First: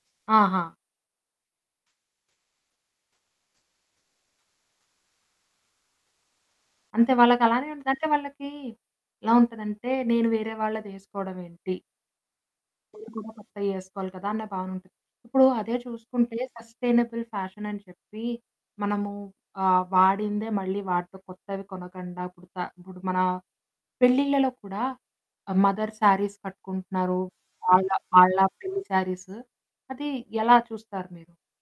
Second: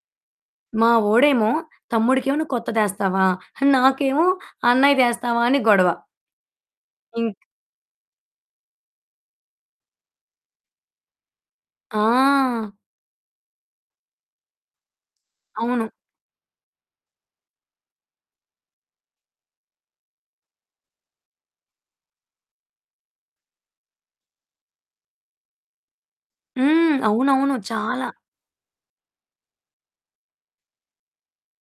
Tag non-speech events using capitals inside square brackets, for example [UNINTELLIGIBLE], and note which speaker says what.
Speaker 1: ఆహా!
Speaker 2: మా వాడేమో తమ్ముడికేమో నువ్వు కొత్త‌దేస్తావా? నాకేమో అన్నయ్య‌దేస్తావా? అని గొడవ.
Speaker 1: అం‌తే
Speaker 2: ఇంక
Speaker 1: వాళ్ళకి అలానే ఉంటది. అంటే వాళ్ళకి ఎలా ఉంటదంటే నేను వేరే వాళ్ళదేసుకోడమేంటి?
Speaker 2: ఆ!
Speaker 1: [UNINTELLIGIBLE] కొత్తయి వేసుకోవాలి కదా అన్న భావనుంటది. ఇప్పుడు అదే
Speaker 2: అవును.
Speaker 1: చూసుకుంటే సస్టెయినబుల్ ఫ్యాషన్ అని చెప్పి మనము ఆహ్, వాడిందే మళ్ళీ వాడతాం. కొత్తవి కొనకుండా ఇప్పుడు త ఇప్పుడు మన పెళ్ళిళ్ళలో కూడా మదర్ శారీస్
Speaker 2: హ్మ్.
Speaker 1: కట్టుకుంటున్నారు.
Speaker 2: అవునవును
Speaker 1: వాళ్ళ
Speaker 2: చాలా.
Speaker 1: వాళ్ళ పెళ్లి శారీసు అది ఎలా చూస్తారు మీరు?